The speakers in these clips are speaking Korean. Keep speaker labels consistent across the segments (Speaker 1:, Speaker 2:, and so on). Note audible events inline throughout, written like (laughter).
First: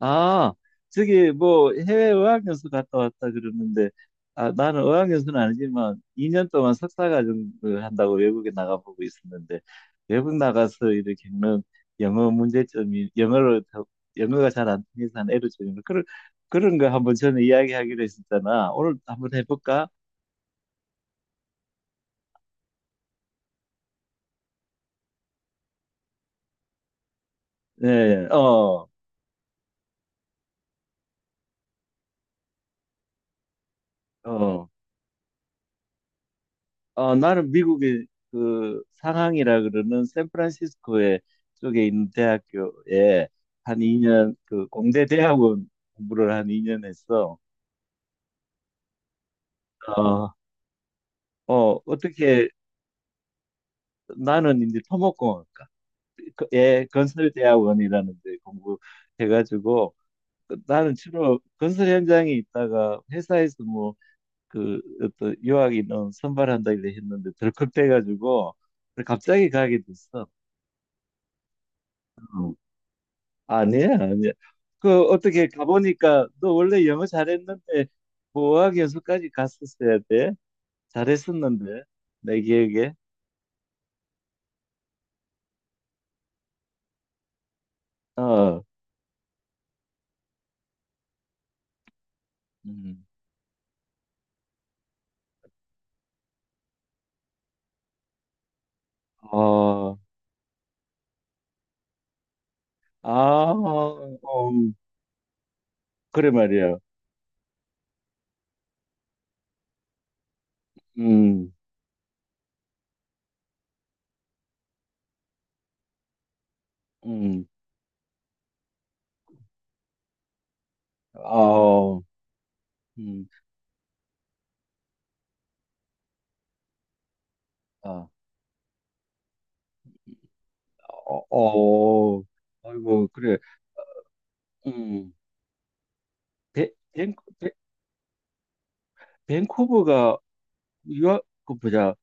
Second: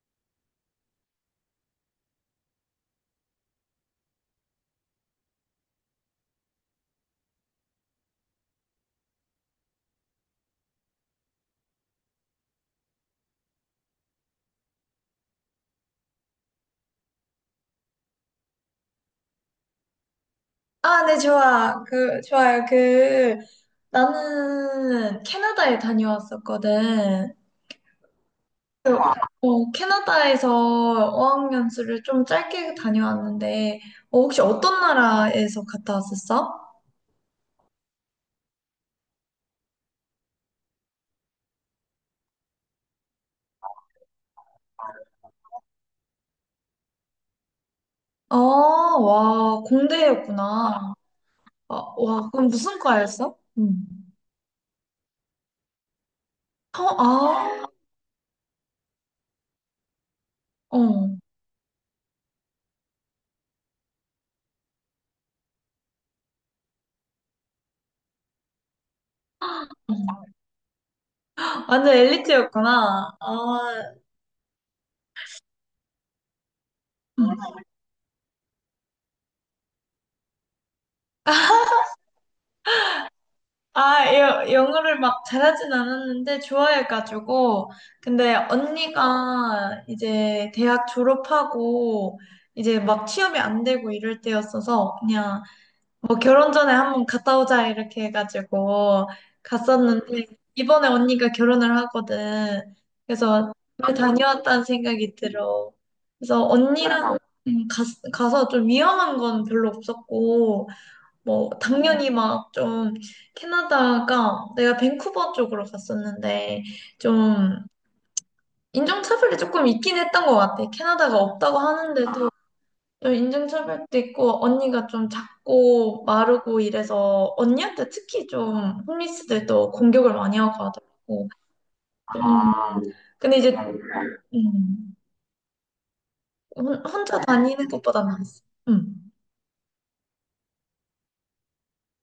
Speaker 1: 아, 저기 뭐 해외 어학연수 갔다 왔다 그러는데, 아, 나는 어학연수는 아니지만 2년 동안 석사과정을 한다고 외국에 나가보고 있었는데, 외국 나가서 이렇게 겪는 영어 문제점이 영어가 잘 안 통해서 한 애로점이 그런 거 한번 전에 이야기하기로 했었잖아. 오늘 한번 해볼까?
Speaker 2: 아, 네, 좋아. 좋아요. 나는 캐나다에 다녀왔었거든.
Speaker 1: 네, 어,
Speaker 2: 캐나다에서 어학연수를 좀 짧게 다녀왔는데, 어, 혹시
Speaker 1: 어.
Speaker 2: 어떤 나라에서 갔다 왔었어?
Speaker 1: 어, 나는 미국의 그 상황이라 그러는 샌프란시스코에 쪽에 있는 대학교에 한 2년 그 공대 대학원 공부를 한 2년 했어.
Speaker 2: 아, 와,
Speaker 1: 어,
Speaker 2: 공대였구나. 아,
Speaker 1: 어,
Speaker 2: 와,
Speaker 1: 어떻게.
Speaker 2: 그럼 무슨 과였어? 응.
Speaker 1: 나는 이제 토목공학과
Speaker 2: 어,
Speaker 1: 예,
Speaker 2: 아,
Speaker 1: 건설대학원이라는 데 공부해가지고
Speaker 2: 어.
Speaker 1: 나는
Speaker 2: 어.
Speaker 1: 주로 건설 현장에 있다가 회사에서 뭐 그 어떤 유학 인원 선발한다 이래 했는데 덜컥 돼가지고 갑자기 가게 됐어.
Speaker 2: 완전 엘리트였구나. 아,
Speaker 1: 아니야, 아니야. 그 어떻게 가보니까 너 원래 영어 잘했는데 보호학 연수까지 갔었어야 돼. 잘했었는데 내 기억에.
Speaker 2: 아, 영어를 막 잘하진 않았는데 좋아해가지고. 근데
Speaker 1: 어,
Speaker 2: 언니가 이제 대학 졸업하고 이제
Speaker 1: 음.
Speaker 2: 막 취업이 안 되고 이럴 때였어서 그냥 뭐 결혼 전에 한번 갔다 오자 이렇게 해가지고
Speaker 1: 어,
Speaker 2: 갔었는데 이번에 언니가 결혼을 하거든.
Speaker 1: 아,
Speaker 2: 그래서 잘
Speaker 1: 어,
Speaker 2: 다녀왔다는 생각이 들어.
Speaker 1: 그래
Speaker 2: 그래서
Speaker 1: 말이야.
Speaker 2: 언니랑 가서 좀 위험한 건 별로 없었고 뭐,
Speaker 1: 음,
Speaker 2: 당연히 막 좀, 캐나다가 내가 밴쿠버 쪽으로 갔었는데,
Speaker 1: 음,
Speaker 2: 좀, 인종차별이 조금 있긴 했던 것 같아. 캐나다가 없다고
Speaker 1: 아,
Speaker 2: 하는데도, 좀
Speaker 1: 음,
Speaker 2: 인종차별도 있고, 언니가 좀 작고 마르고 이래서, 언니한테
Speaker 1: 아,
Speaker 2: 특히 좀, 홈리스들도 공격을 많이 하고
Speaker 1: 어,
Speaker 2: 하더라고.
Speaker 1: 어,
Speaker 2: 좀, 아,
Speaker 1: 아이고
Speaker 2: 근데
Speaker 1: 그래.
Speaker 2: 이제, 음,
Speaker 1: 음, 벤, 벤,
Speaker 2: 혼자
Speaker 1: 벤-
Speaker 2: 다니는 것보다 나았어. 음.
Speaker 1: 벤쿠버가 유학 그 보자.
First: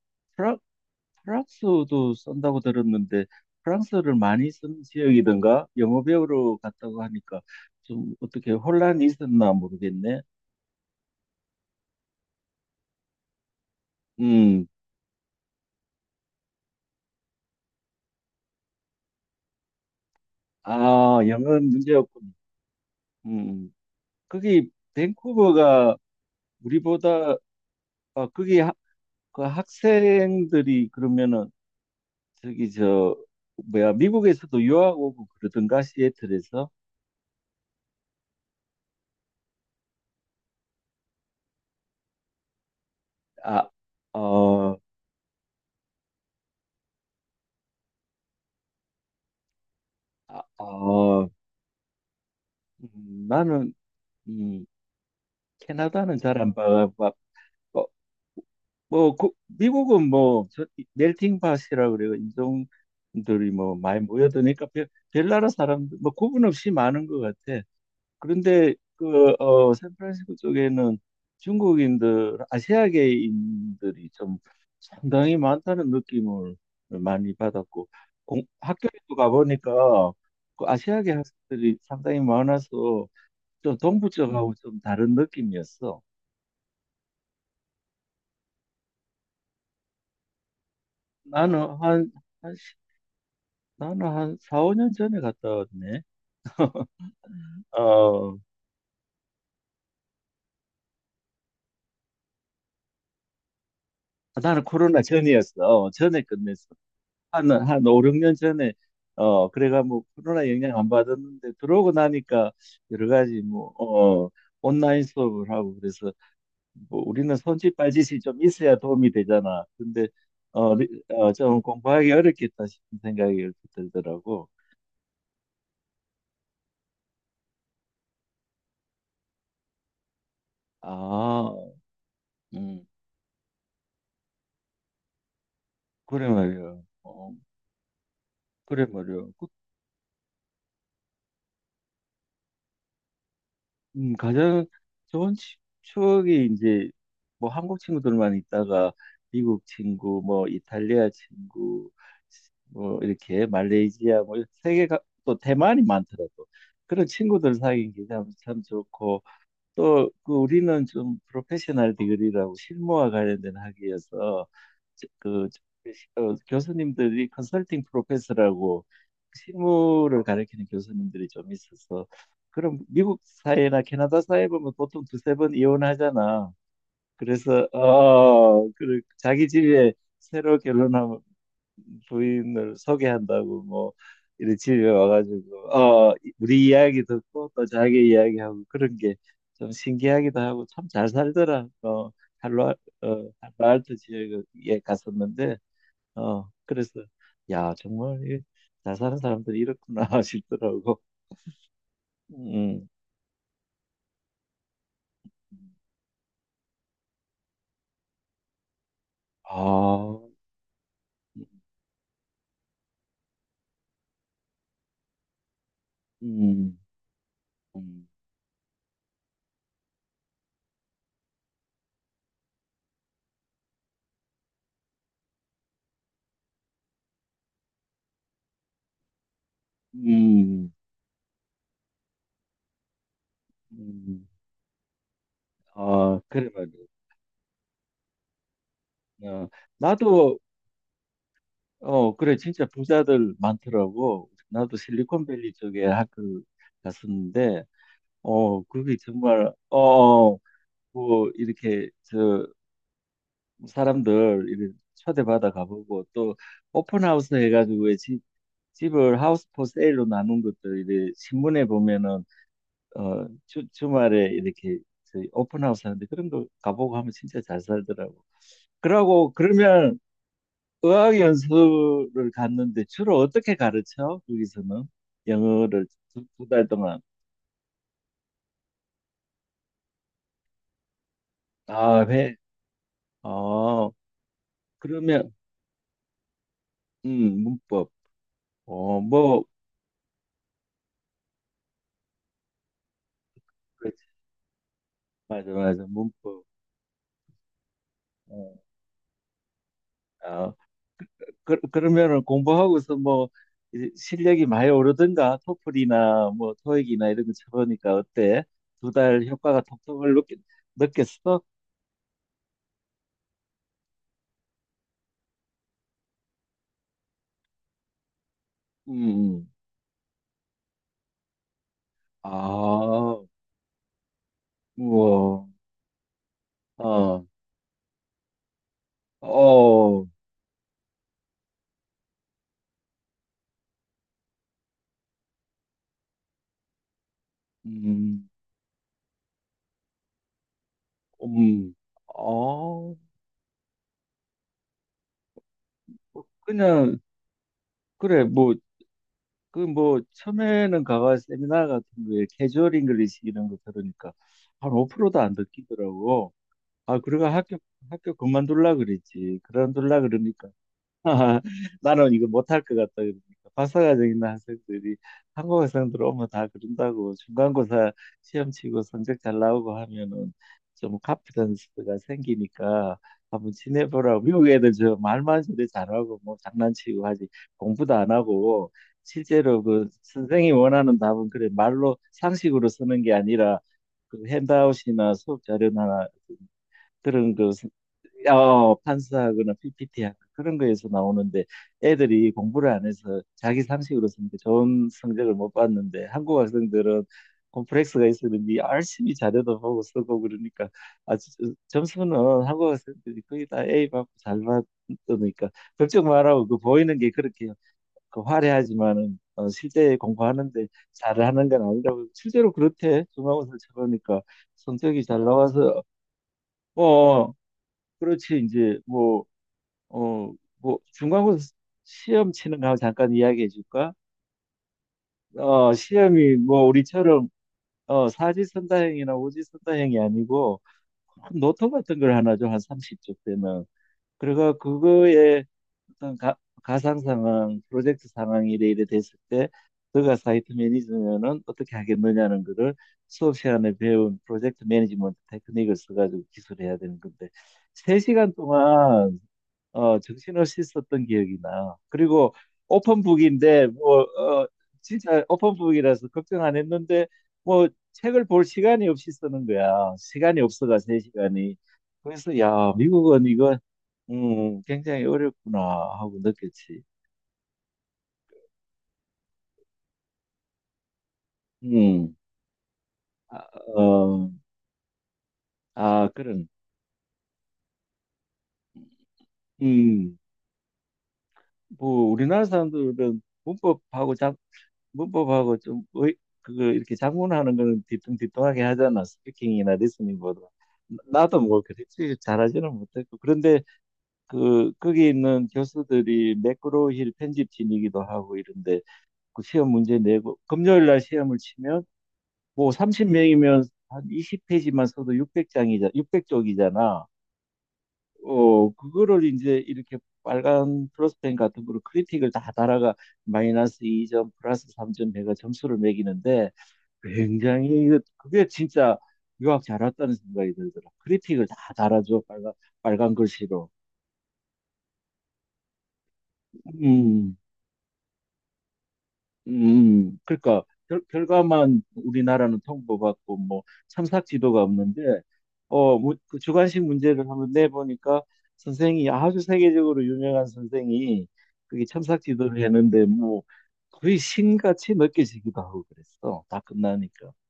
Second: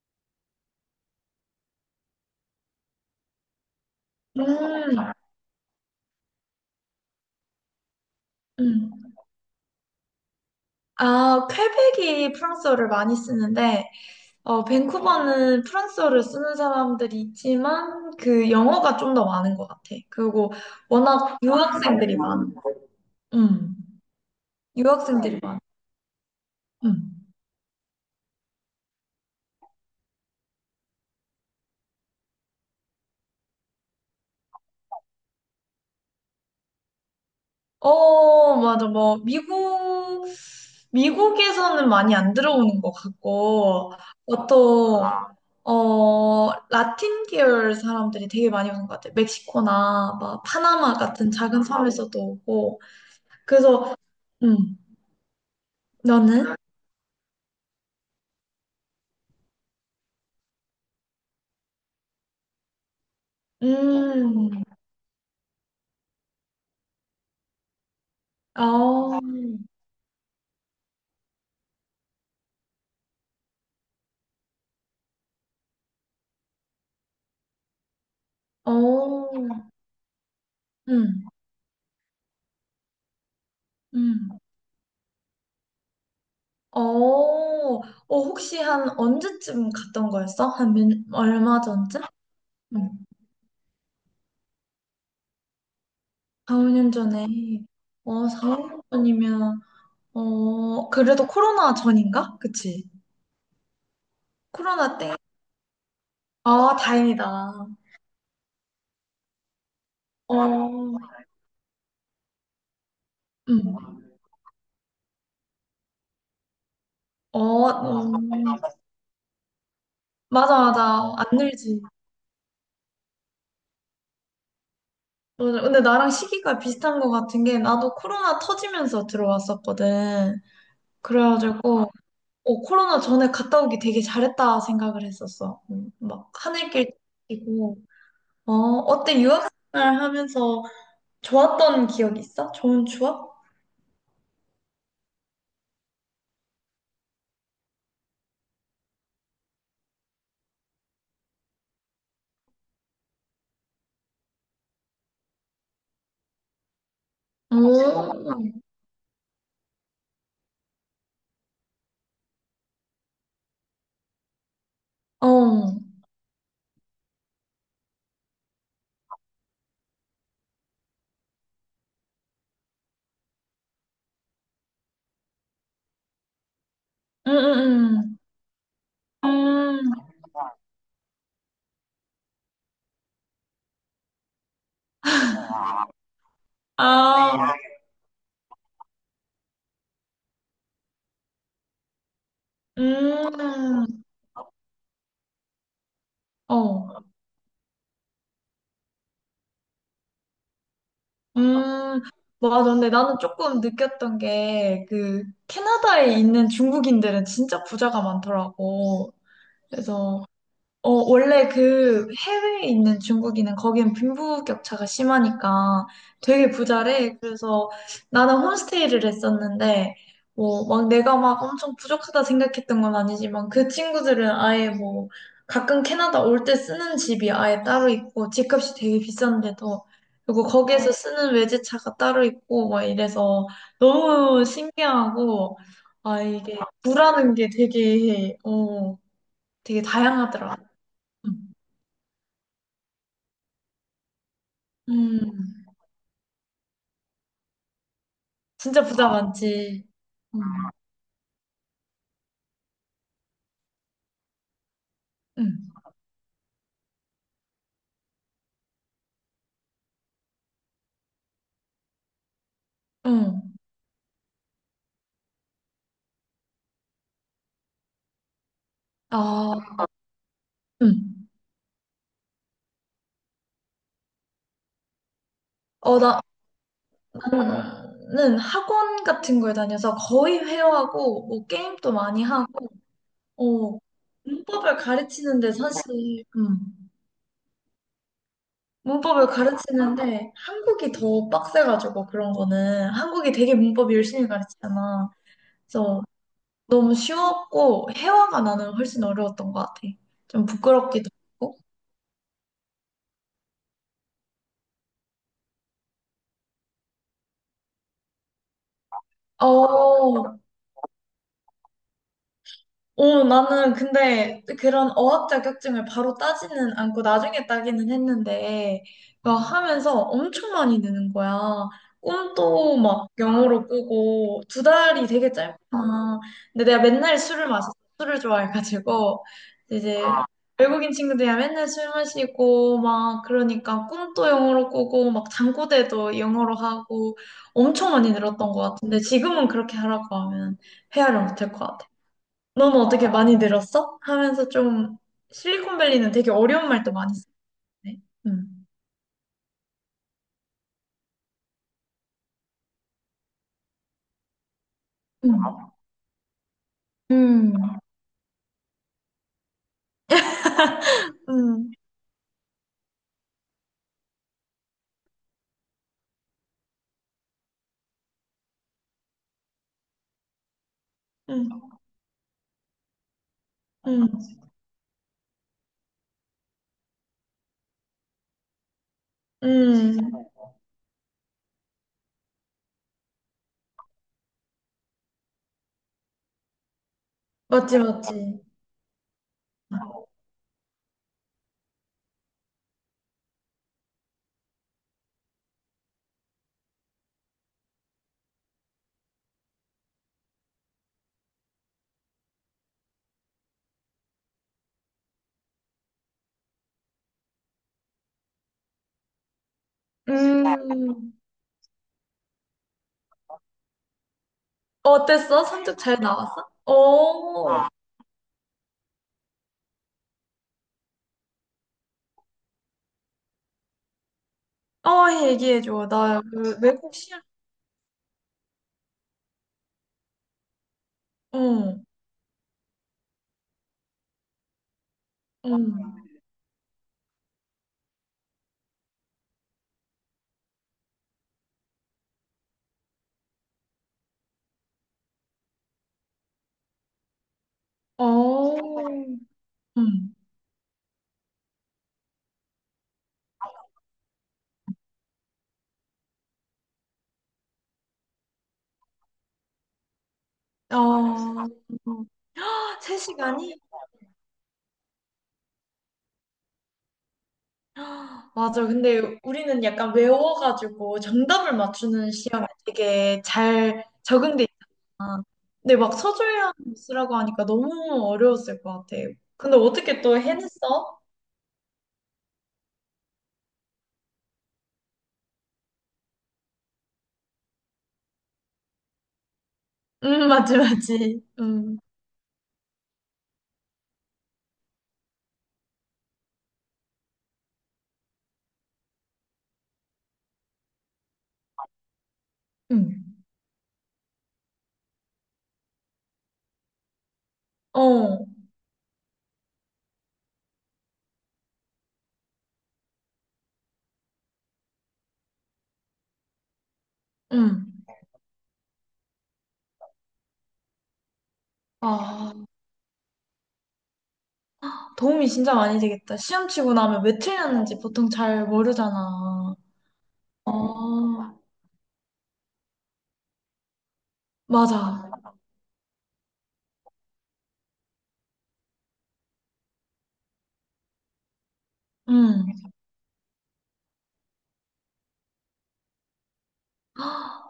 Speaker 1: 프랑스어도 쓴다고 들었는데 프랑스어를 많이 쓰는
Speaker 2: 음,
Speaker 1: 지역이던가? 영어 배우러 갔다고 하니까 좀 어떻게 혼란이
Speaker 2: 음.
Speaker 1: 있었나 모르겠네.
Speaker 2: 아, 퀘벡이 프랑스어를 많이 쓰는데, 어,
Speaker 1: 음,
Speaker 2: 밴쿠버는 프랑스어를 쓰는 사람들이 있지만 그 영어가 좀 더 많은 것 같아. 그리고
Speaker 1: 아,
Speaker 2: 워낙
Speaker 1: 영어는
Speaker 2: 유학생들이
Speaker 1: 문제였군.
Speaker 2: 많아.
Speaker 1: 음,
Speaker 2: 음,
Speaker 1: 거기
Speaker 2: 유학생들이 많아.
Speaker 1: 밴쿠버가
Speaker 2: 음.
Speaker 1: 우리보다 아, 거기 하, 그 학생들이 그러면은 저기 저 뭐야, 미국에서도 유학 오고 그러던가 시애틀에서.
Speaker 2: 어, 맞아. 뭐 미국에서는 많이 안 들어오는 것
Speaker 1: 아,
Speaker 2: 같고
Speaker 1: 어,
Speaker 2: 보통 라틴 계열 사람들이 되게 많이 오는 것 같아. 멕시코나
Speaker 1: 아,
Speaker 2: 막 파나마
Speaker 1: 어,
Speaker 2: 같은 작은 섬에서도 오고.
Speaker 1: 나는
Speaker 2: 그래서
Speaker 1: 음,
Speaker 2: 음,
Speaker 1: 캐나다는 잘 안
Speaker 2: 너는?
Speaker 1: 봐. 어, 뭐, 그- 미국은 뭐, 저, 멜팅 팟이라 그래요. 인종들이 뭐 많이
Speaker 2: 음.
Speaker 1: 모여드니까 별, 별 나라 사람들, 뭐 구분 없이 많은 것 같아. 그런데
Speaker 2: 어,
Speaker 1: 그, 어, 샌프란시스코 쪽에는 중국인들, 아시아계인들이 좀 상당히 많다는 느낌을 많이 받았고, 공, 학교에도
Speaker 2: 어,
Speaker 1: 가보니까 그 아시아계
Speaker 2: 음,
Speaker 1: 학생들이 상당히 많아서 좀 동부
Speaker 2: 음,
Speaker 1: 쪽하고 좀 다른 느낌이었어.
Speaker 2: 어, 어, 혹시 한 언제쯤 갔던 거였어? 한 몇, 얼마
Speaker 1: 나는
Speaker 2: 전쯤?
Speaker 1: 한,
Speaker 2: 음,
Speaker 1: 나는 한 4, 5년 전에 갔다 왔네.
Speaker 2: 4, 5년 전에. 어,
Speaker 1: 어,
Speaker 2: 4, 5년 전이면, 어, 그래도 코로나 전인가? 그치?
Speaker 1: 나는
Speaker 2: 코로나
Speaker 1: 코로나
Speaker 2: 때?
Speaker 1: 전이었어. 어, 전에 끝냈어.
Speaker 2: 아, 다행이다.
Speaker 1: 한 5, 6년 전에, 어, 그래가 뭐
Speaker 2: 어,
Speaker 1: 코로나 영향 안 받았는데 들어오고 나니까 여러 가지 뭐, 어, 온라인 수업을 하고 그래서 뭐 우리는
Speaker 2: 어,
Speaker 1: 손짓 발짓이 좀 있어야 도움이 되잖아. 근데,
Speaker 2: 맞아, 맞아.
Speaker 1: 어,
Speaker 2: 안
Speaker 1: 좀
Speaker 2: 늘지.
Speaker 1: 공부하기 어렵겠다 싶은 생각이 이렇게 들더라고.
Speaker 2: 맞아. 근데 나랑 시기가 비슷한 것 같은 게, 나도 코로나 터지면서 들어왔었거든.
Speaker 1: 아,
Speaker 2: 그래가지고,
Speaker 1: 음,
Speaker 2: 코로나 전에 갔다 오기 되게 잘했다 생각을 했었어.
Speaker 1: 그래
Speaker 2: 막
Speaker 1: 말이야.
Speaker 2: 하늘길
Speaker 1: 어,
Speaker 2: 뛰고. 어,
Speaker 1: 그래
Speaker 2: 어때
Speaker 1: 말이야. 그
Speaker 2: 유학생활 하면서 좋았던 기억 있어? 좋은 추억?
Speaker 1: 가장 좋은 추억이 이제 뭐 한국 친구들만 있다가 미국 친구, 뭐 이탈리아 친구, 뭐 이렇게 말레이시아, 뭐 세계가, 또 대만이 많더라고. 그런 친구들 사귄 게참 참
Speaker 2: 오.
Speaker 1: 참 좋고, 또 그 우리는 좀 프로페셔널 디그리라고 실무와 관련된 학위여서 저-
Speaker 2: 어.
Speaker 1: 그 어, 교수님들이 컨설팅 프로페서라고 실무를 가르치는 교수님들이 좀 있어서, 그럼 미국 사회나 캐나다 사회 보면 보통 두세 번 이혼하잖아. 그래서
Speaker 2: 음,
Speaker 1: 어, 그 자기 집에
Speaker 2: 음.
Speaker 1: 새로 결혼하면 부인을 소개한다고 뭐 이런 집에 와가지고 어 우리 이야기 듣고
Speaker 2: 아.
Speaker 1: 또 자기 이야기하고 그런 게 좀 신기하기도 하고 참 잘 살더라. 어, 할로 어
Speaker 2: 음.
Speaker 1: 할로알토 지역에 갔었는데 어, 그래서
Speaker 2: 어.
Speaker 1: 야 정말 이잘 사는 사람들이 이렇구나 (laughs) 싶더라고.
Speaker 2: 음. 맞아.
Speaker 1: 음.
Speaker 2: 근데 나는 조금 느꼈던 게 그 캐나다에 있는 중국인들은 진짜 부자가 많더라고.
Speaker 1: 아.
Speaker 2: 그래서 원래 그 해외에 있는 중국인은 거기는 빈부격차가 심하니까 되게
Speaker 1: 음.
Speaker 2: 부자래. 그래서
Speaker 1: 음.
Speaker 2: 나는 홈스테이를 했었는데, 뭐, 막 내가 막 엄청 부족하다 생각했던 건 아니지만 그 친구들은 아예 뭐 가끔 캐나다 올 때 쓰는 집이 아예 따로 있고 집값이 되게 비싼데도 그리고
Speaker 1: 음.
Speaker 2: 거기에서 쓰는 외제차가 따로 있고 막 이래서
Speaker 1: 음.
Speaker 2: 너무 신기하고
Speaker 1: 아,
Speaker 2: 아
Speaker 1: 그래
Speaker 2: 이게
Speaker 1: 말이야.
Speaker 2: 부라는 게 되게
Speaker 1: 어,
Speaker 2: 되게
Speaker 1: 나도
Speaker 2: 다양하더라.
Speaker 1: 어, 그래, 진짜 부자들 많더라고. 나도 실리콘밸리
Speaker 2: 음,
Speaker 1: 쪽에 학교 갔었는데, 어,
Speaker 2: 진짜
Speaker 1: 그게
Speaker 2: 부자
Speaker 1: 정말, 어,
Speaker 2: 많지.
Speaker 1: 어,
Speaker 2: 음,
Speaker 1: 뭐, 이렇게, 저, 사람들 이렇게 초대받아
Speaker 2: 음,
Speaker 1: 가보고, 또, 오픈하우스 해가지고, 왜 집을 하우스 포 세일로 나눈 것들, 이제, 신문에 보면은, 어,
Speaker 2: 음.
Speaker 1: 주말에 이렇게, 저 오픈하우스 하는데, 그런 거 가보고 하면 진짜 잘 살더라고. 그러고,
Speaker 2: 아,
Speaker 1: 그러면, 어학
Speaker 2: 음.
Speaker 1: 연수를 갔는데 주로 어떻게 가르쳐? 거기서는 영어를
Speaker 2: 어, 나,
Speaker 1: 두 달 동안.
Speaker 2: 나는 학원 같은 걸 다녀서 거의 회화하고, 뭐, 게임도
Speaker 1: 아,
Speaker 2: 많이
Speaker 1: 회.
Speaker 2: 하고, 어,
Speaker 1: 어,
Speaker 2: 문법을
Speaker 1: 그러면
Speaker 2: 가르치는데 사실,
Speaker 1: 문법. 어,
Speaker 2: 문법을
Speaker 1: 뭐
Speaker 2: 가르치는데 한국이 더 빡세가지고 그런 거는 한국이 되게 문법
Speaker 1: 그렇지.
Speaker 2: 열심히 가르치잖아.
Speaker 1: 맞아, 맞아.
Speaker 2: 그래서
Speaker 1: 문법.
Speaker 2: 너무 쉬웠고, 회화가
Speaker 1: 어.
Speaker 2: 나는 훨씬 어려웠던 것 같아. 좀
Speaker 1: 아,
Speaker 2: 부끄럽기도 하고.
Speaker 1: 그러면은 공부하고서 뭐 이제 실력이 많이 오르든가 토플이나 뭐 토익이나 이런 거 쳐보니까 어때? 두 달 효과가 톡톡을
Speaker 2: 어,
Speaker 1: 느꼈어?
Speaker 2: 어, 나는 근데 그런 어학 자격증을 바로 따지는 않고 나중에 따기는 했는데, 그
Speaker 1: 음. 음.
Speaker 2: 하면서 엄청 많이 느는 거야. 꿈도 막
Speaker 1: 아,
Speaker 2: 영어로 꾸고, 두 달이 되게
Speaker 1: 우와.
Speaker 2: 짧구나. 근데 내가 맨날
Speaker 1: 어.
Speaker 2: 술을 마셨어. 술을 좋아해가지고, 이제
Speaker 1: 어.
Speaker 2: 외국인 친구들이랑 맨날 술 마시고, 막 그러니까 꿈도 영어로 꾸고, 막 잠꼬대도 영어로 하고, 엄청 많이
Speaker 1: 음.
Speaker 2: 늘었던 것 같은데, 지금은 그렇게 하라고 하면 헤아를 못할 것
Speaker 1: 음,
Speaker 2: 같아. 너는
Speaker 1: 어,
Speaker 2: 어떻게 많이 늘었어? 하면서 좀 실리콘밸리는
Speaker 1: 뭐
Speaker 2: 되게 어려운 말도
Speaker 1: 그냥,
Speaker 2: 많이 쓰네.
Speaker 1: 그래, 뭐,
Speaker 2: 음.
Speaker 1: 그 뭐, 처음에는 가가 세미나 같은 거에 캐주얼 잉글리시 이런 거 들으니까 한 5%도 안
Speaker 2: 음.
Speaker 1: 듣기더라고. 아, 그래가
Speaker 2: 음,
Speaker 1: 학교 그만둘라 그랬지. 그만둘라 그러니까
Speaker 2: 음.
Speaker 1: (laughs) 나는 이거 못할 것 같다 그러니까 박사과정 있는 학생들이 한국 학생들 오면 다 그런다고 중간고사 시험 치고 성적 잘 나오고 하면은 좀
Speaker 2: 음.
Speaker 1: 카피던스가 생기니까 한번
Speaker 2: 음.
Speaker 1: 지내보라고. 미국 애들 저 말만 저리 잘하고 뭐 장난치고 하지 공부도 안 하고, 실제로 그
Speaker 2: 음.
Speaker 1: 선생이 원하는 답은 그래 말로 상식으로 쓰는 게 아니라 그 핸드아웃이나 수업 자료나 그런 그
Speaker 2: 맞지, 맞지.
Speaker 1: 어, 판사하거나 PPT하고 그런 거에서 나오는데 애들이 공부를 안 해서 자기 상식으로 쓰니까 좋은 성적을 못 봤는데 한국 학생들은 콤플렉스가 있었는지 열심히 자료도 보고 쓰고 그러니까 아, 점수는 한국 학생들이 거의 다 A 받고 잘 받으니까 걱정 말라고. 그 보이는 게 그렇게 그 화려하지만은 어, 실제 공부하는데
Speaker 2: 음.
Speaker 1: 잘하는 건 아니라고. 실제로 그렇대. 중간고사를 쳐보니까 성적이 잘
Speaker 2: 어땠어? 성적
Speaker 1: 나와서
Speaker 2: 잘 나왔어?
Speaker 1: 어,
Speaker 2: 어.
Speaker 1: 그렇지 이제 뭐, 어 뭐 중간고사 시험 치는 거 잠깐 이야기해 줄까?
Speaker 2: 어,
Speaker 1: 어,
Speaker 2: 얘기해줘. 나
Speaker 1: 시험이
Speaker 2: 그
Speaker 1: 뭐
Speaker 2: 외국 시험.
Speaker 1: 우리처럼 어 사지선다형이나 오지선다형이 아니고 큰 노트
Speaker 2: 어.
Speaker 1: 같은 걸 하나 좀 한 30쪽 되면 그래가 그거에
Speaker 2: 어.
Speaker 1: 어떤 가상 상황, 프로젝트 상황 이래 이래 됐을 때 너가 사이트 매니저면은 어떻게 하겠느냐는 거를 수업 시간에 배운 프로젝트 매니지먼트 테크닉을 써가지고 기술해야 되는 건데 세시간
Speaker 2: 어.
Speaker 1: 동안 어,
Speaker 2: 음.
Speaker 1: 정신을 씻었던 기억이 나. 그리고 오픈북인데 뭐, 어, 진짜 오픈북이라서 걱정 안 했는데 뭐 책을 볼 시간이 없이 쓰는 거야. 시간이 없어가 세 시간이.
Speaker 2: 어.
Speaker 1: 그래서 야,
Speaker 2: 세시
Speaker 1: 미국은
Speaker 2: 간이
Speaker 1: 이거 굉장히 어렵구나 하고 느꼈지.
Speaker 2: 맞아. 근데 우리는 약간 외워가지고 정답을 맞추는
Speaker 1: 음.
Speaker 2: 시험에 되게
Speaker 1: 아,
Speaker 2: 잘
Speaker 1: 어,
Speaker 2: 적응돼 있잖아. 근데 막
Speaker 1: 아, 그런.
Speaker 2: 서술형 쓰라고 하니까 너무 어려웠을 것 같아. 근데 어떻게
Speaker 1: 음.
Speaker 2: 또 해냈어?
Speaker 1: 뭐 우리나라 사람들은 문법하고 좀 의, 그거 이렇게 작문하는 거는 뒤뚱뒤뚱하게 하잖아. 스피킹이나
Speaker 2: (laughs)
Speaker 1: 리스닝보다.
Speaker 2: 맞지, 맞지.
Speaker 1: 나도 뭐 그렇지 잘하지는 못했고 그런데 그 거기 있는 교수들이 매크로힐 편집진이기도 하고 이런데 그 시험 문제 내고 금요일 날 시험을 치면 뭐
Speaker 2: 음,
Speaker 1: 30명이면 한 20페이지만 써도 600장이자 600쪽이잖아.
Speaker 2: 어,
Speaker 1: 어, 그거를 이제 이렇게 빨간 플러스펜 같은 거로 크리틱을 다 달아가 마이너스 2점 플러스 3점 해가 점수를 매기는데
Speaker 2: 음.
Speaker 1: 굉장히 그게 진짜 유학 잘 왔다는 생각이 들더라. 크리틱을 다 달아줘
Speaker 2: 아,
Speaker 1: 빨간 글씨로.
Speaker 2: 도움이 진짜 많이 되겠다. 시험 치고 나면 왜
Speaker 1: 음,
Speaker 2: 틀렸는지 보통 잘 모르잖아.
Speaker 1: 그러니까
Speaker 2: 어,
Speaker 1: 결과만 우리나라는 통보받고 뭐 참삭 지도가
Speaker 2: 맞아.
Speaker 1: 없는데, 어, 뭐, 그 주관식 문제를 한번 내보니까 선생이 아주 세계적으로 유명한 선생이 그게 참삭 지도를
Speaker 2: 음.
Speaker 1: 했는데 뭐 거의 신같이 느껴지기도 하고 그랬어. 다 끝나니까.
Speaker 2: (gasps)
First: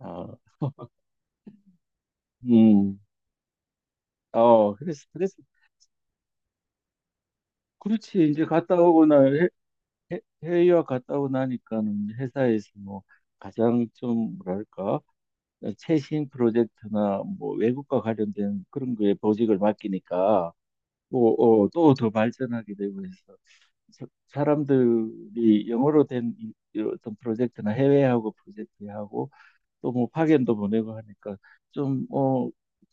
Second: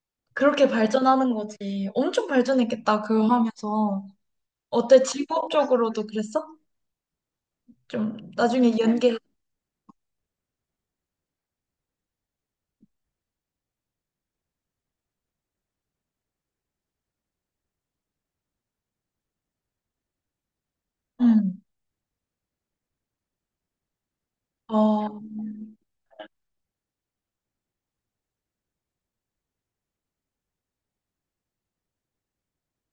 Speaker 1: 어,
Speaker 2: 그렇게 발전하는 거지. 엄청
Speaker 1: 음,
Speaker 2: 발전했겠다, 그거 하면서.
Speaker 1: 어,
Speaker 2: 어때?
Speaker 1: 그래서
Speaker 2: 직업적으로도 그랬어? 좀
Speaker 1: 그렇지. 이제
Speaker 2: 나중에
Speaker 1: 갔다
Speaker 2: 응.
Speaker 1: 오고
Speaker 2: 연계.
Speaker 1: 나 해외유학 갔다 오고 나니까는 회사에서 뭐 가장 좀 뭐랄까 최신 프로젝트나 뭐 외국과 관련된 그런 거에 보직을 맡기니까
Speaker 2: 응.
Speaker 1: 뭐또 더 발전하게 되고 해서
Speaker 2: 어,
Speaker 1: 사람들이 영어로 된 이 어떤 프로젝트나 해외하고 프로젝트하고 또 뭐 파견도 보내고 하니까 좀어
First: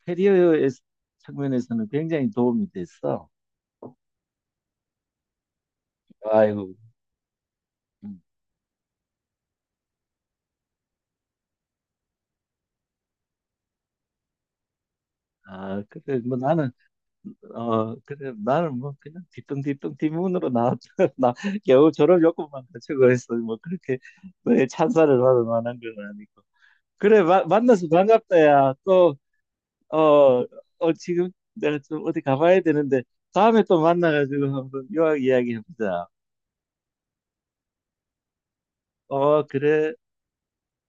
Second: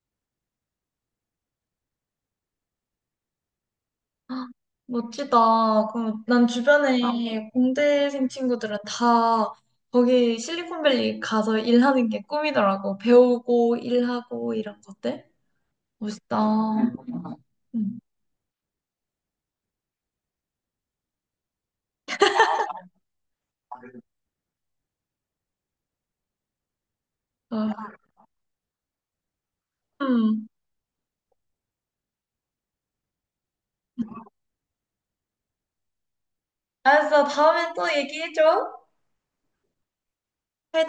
Speaker 1: 캐리어의 측면에서는 굉장히 도움이 됐어.
Speaker 2: 멋지다. 그럼 난
Speaker 1: 아이고.
Speaker 2: 주변에
Speaker 1: 음.
Speaker 2: 공대생 친구들은 다 거기 실리콘밸리 가서 일하는 게 꿈이더라고. 배우고 일하고 이런 것들.
Speaker 1: 아, 그래. 뭐
Speaker 2: 멋있다.
Speaker 1: 나는 어,
Speaker 2: 응.
Speaker 1: 그래, 나는 뭐, 그냥 뒤뚱뒤뚱 뒷문으로 나왔다. (laughs) 나 겨우 졸업 요건만 갖추고했어. 뭐, 그렇게 너의 찬사를 받을 만한 건 아니고. 그래,
Speaker 2: 아,
Speaker 1: 만나서 반갑다, 야. 또, 어,
Speaker 2: 음.
Speaker 1: 어, 지금 내가 좀 어디 가봐야 되는데, 다음에 또 만나가지고 한번 유학 이야기 해보자.
Speaker 2: 알았어. 다음에 또 얘기해줘.
Speaker 1: 어, 그래.
Speaker 2: 잘